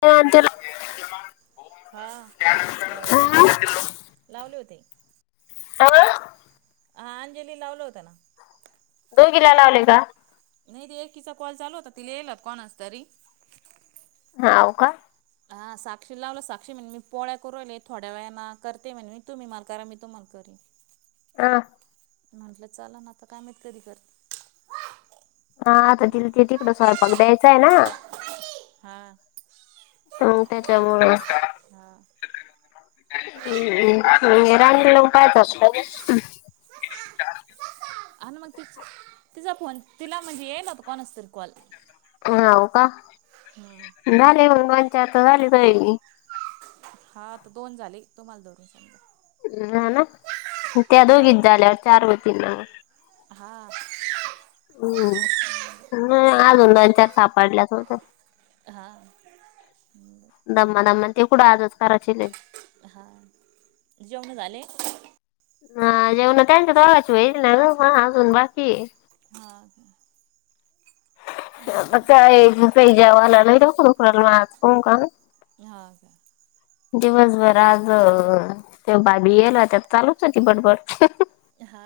ते अंतर [unintelligible] हा लावले ना लावले होते ह [unintelligible] हा अंजली लावल होता ना दो घीला लावले का? नाही ते एकीचा कॉल चालू होता, तिलयेल होता कोणाचां तरी हा हो का! हा साक्षी लावलं, साक्षी म्हण मी पोळ्या करू राहले थोड्या वेळा ना करते म्हण मी, तुम्ही माल करा मी तुम्हाला करते. [inaudible] अ! म्हटलं चाला ना आता काय माहीत कधी कर हा आता तिल ते तिकडं स्वयंपाक द्यायचाय ना हा! तम त्याच्या मुळे हा हं [unintelligible] रान केलं पाहत अस आणि मग ति तिचा फोन तिला म्हणजे येईल तर कोण असतील कॉल [unintelligible] अ हो का हम्म झाले मग मंचता झाली तुहणी हा त दोन झाले तुम्हाला धरून सांगजा हाना, म त्या हा दोगीत त झाल्याव चार होतीना हा! हम्म अजून दोन चार सापडल्याच होत्या हा दममा दममा ते कुडं आजच करायची नाही जेवून आले हा जेवणा त्यांच्या दोघाची वेल ना ना ह अजून बाकी ह का आ का काही जवाला नाही रकड खल म कोण का ह का दिवसभर आज ते बाबी गल त्यात चालूच होती बडबट हा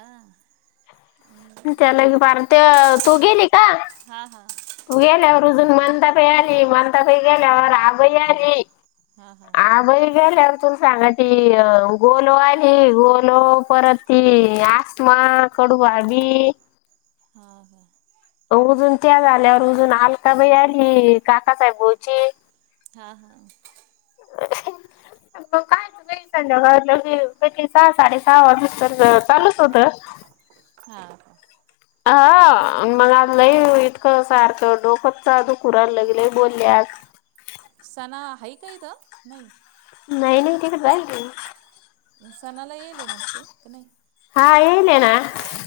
त्याला क बार ते तू गेली का हा हा हा हा तू गेल्यावर रुजून म्हणताप आली म्हणतापही गेल्यावर रागई आली का आ बई गले त सांगा ती गोलो आली गोलो परत ती आसमा कडू बी [unintelligible] [unintelligible] हा, हा! मग काय त संजाकालं की पली सहा साडे सहा वर तर चालूच होत हा का हा मग नाही इतकं सारखं डोकचजू दुकान राहील लय बोलल् आज सणा आहे काय इथ नाही नाही नाही टिकीट बाहिली सणाला येले ना ते क नाही हा येई लेना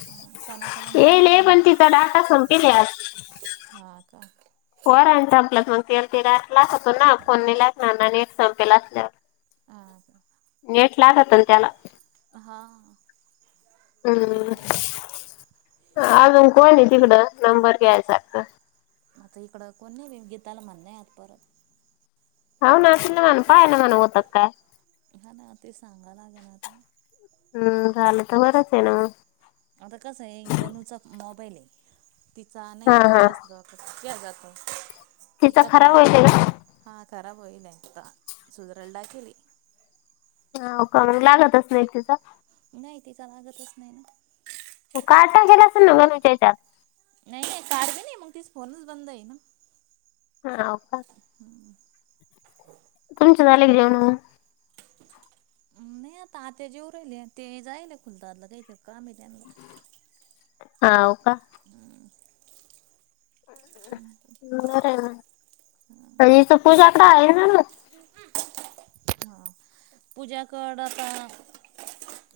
हां सणाचा नंबर येल नाही पण तिचा डाटा सं केले हां का होर संपलात मग ते त रा ला होतो ना फोनने लागणार ना नेट संपेल असल्यावर हा का नेट लागात त्याला हा हम् अजुन कोण आहेत तिकडं नंबर घ्यायचारख इकड कोणी गीताला मना आत्प हो ना तल म्हण पय ना मन ओत का [unintelligible] हम्म झाले तर बरच आहे ना म आता कसं आहे गणूचा मोबाईल आहे तिचा हा नाही हा तिचाच जात [inaudible] तिचा खराब होईल का [inaudible] खराब होले आता सुदरळडा केली [inaudible] ह का मग लागतच नाही तिचं नाही तिचा लागतच नाही ना कायता गेलं असेल ना ग तुच्याच्या नाही नाही कार बी नाही मग तिच फोनच बंद आहे न हा का तुमच झाले क जेवण नाही आता आत जेव राहिले ते जायल खुलत आातलं काच काम त्यांना. हा का बर तरी सुपूषकड आहे ना हा पूजा कड आत्ता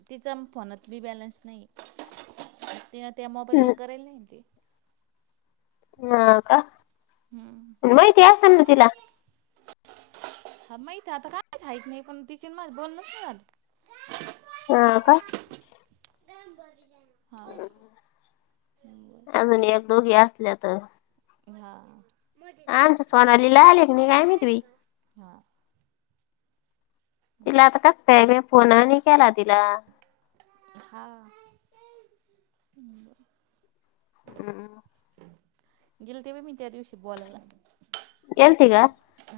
तिचा फोनात बी बॅलन्स नाही त्या त्या हम्म, मोबाईलवर केला नाही ते ह का! हम्म. माहिती यास अन तिला. ह माहीत आता काय यित नाही पण टिचन मच बोलनस ना! हा का! [unintelligible] बर. अजून एक दोघी असल्या तर, हा, आमच सोनालीला आले क नाही काय मी तुही [inaudible] हा तिला आता कस काय मी फोन केला तिला, हा [inaudible] हम्! गेल ते व मी त्या दिवशी बोलायला. गेलते का?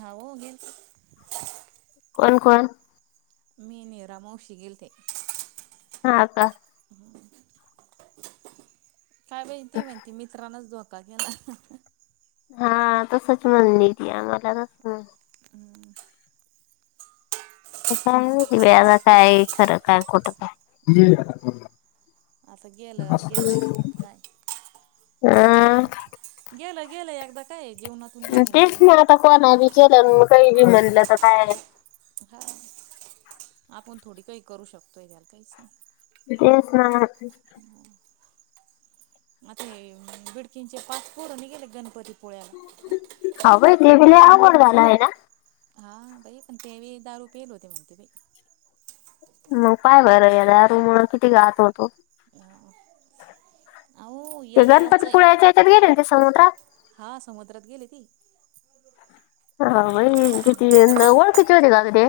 [unintelligible] कोण, कोण, मी नेवरा मावशी गेल ते, हा का काय बहिजे ती माहिती मित्रांनाच धोका दिला. हा तसच म्हण आम्हाला. [unintelligible] खरं काय खोटं काय. हो आता गेलं गेलं आता काय. अं, गेलं गेलं एकदा काय, जीवनातून निघून तेच मग गेल्यावर आता कोणा बी केलं म काही बी म्हणलं तर काय, हा आपण थोडी काही करू शकतोय त्या्याला काहीच नाही. तेच ना [unintelligible] ह बाई ते भी लय अवघड झाला आहे ना! हा बाई पण तेवे दारू पेल होते म्हणते बाई, मग पाय बरं या रूमण किती गात होतो, हा अहो ते एक याच आहे गणपतीपुळ्याच्या याच्यात गेले ते समुद्रात? हा समुद्रात गेली ती, हा वई खिती ओळची होते का ग ते?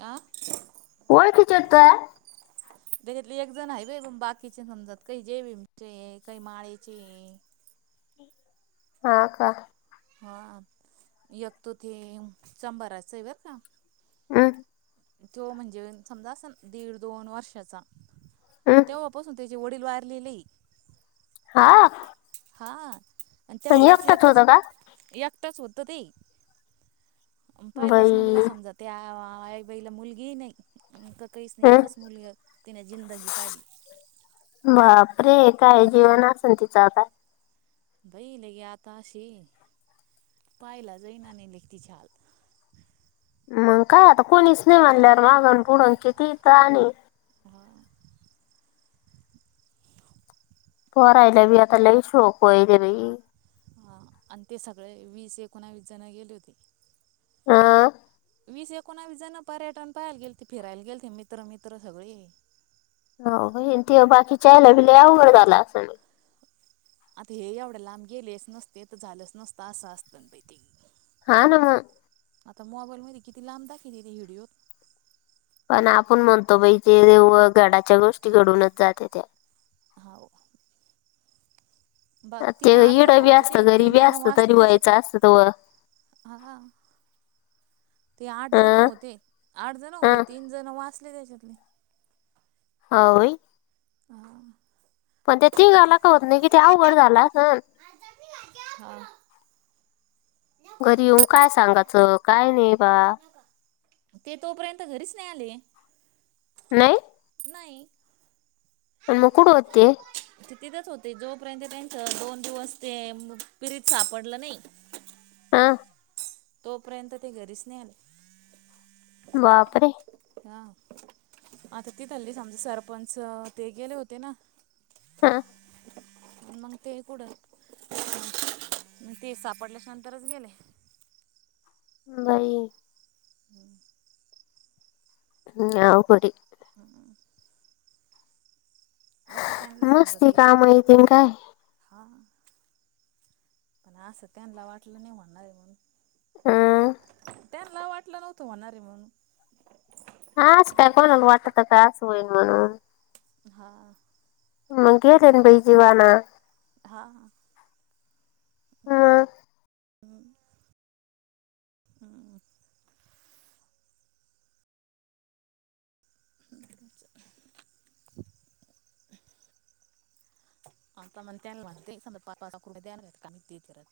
आ कोय खिचतो आहे. त्याच्यातले एक जण आहे ब बाकीचे समजात काही जेवीमचे काही माळेचे, हा का! हा यग तो ते संबार सैबर का. हम! तो म्हणजे समजा अस दीड दोन वर्षाचा हम्म तेव्हापासून ते म्हे ओडील वारलेले, हा! हा आणि पण तेवढाच एकटाच होत एकच का एकटंच होतं ते, पहिलाच बाई मुलगा समजत आईबाईला मुलगी नाही, ककळीसनी हं अकास मुल्य तिने जिंदगी काढली, ररे काय जीवण असं तिचं काय, भाई लगे आताशी, पायला जाैन आणि लेखते खल मग काय आता कोणीच नाही म्हणल्यावर मागण पुडून किती ताण आहे. ह परायला भ आता ल शोक वय ते रई. हां आणि ते सगळे वीस एकोणावीस जण गेले होती. हा आ. वीस एकोणावीस जण पर्यटन पाहायला गेलते, फिरायला गेल ते मित्र मित्र सगळे. हो, बाय न ते बाकीच्या आल्याबिल्याव लय अवघड झाला असलं बाई. आता हे एवढं लांब गेलेच नसते, तर झालंच नसत असं असतंय बाई ते. हा न्हव आता मोबाईलमध्ये किती लांब देखीले ते विडिओ. पण आपण म्हणतो बई ते व घडाच्या गोष्टी घडूनच जातेत्या. हाव. बा ती ते आठ इड जण बी होते असत ते तीन घरीबी जण असत वाचले तरी त्याच्यातले व्हायचं असत ते व. हा. ते आठ जण हं होते. आठ जण होते, हं तीन जण वाचले त्याच्यातले. हाव बई. [inaudible] पण ते तीगाला का होत नाही कि ते अवघड झाल आसन. हा. घरी येऊ काय सांगाच, का नई बा. ते तोपर्यंत घरीच नाही आले. नाही! नाही. आन म कुड होते? तिथेच होते. जोपर्यंत त्यांच दोन दिवस ते पिरीत सापडलं नई हा. तोपर्यंत ते घरीच नई आले. बापरे! हा. आता ती थल्ली सम सरपंच ते गेले होते ना. हा. मग ते कुड ती सापडल्याच्या नंतरच गेले. बई. [unintelligible] नाव पडी [unintelligible] आता त्यांना समजा नुसती ती कामं हायती नी काय? हा पण असं त्यांना वाटलं नाही, म्हणणार आहे म्हणून आ त्यांना वाटलं नव्हतं होणारे म्हणून. हां असं काय कोणाला वाटत काय, असं होईल म्हणून. हा. म गेलेले बाई, जीवाना. हा. हा. हम, ह. [unintelligible] आता म्हणत्यान [unintelligible] विचारालती.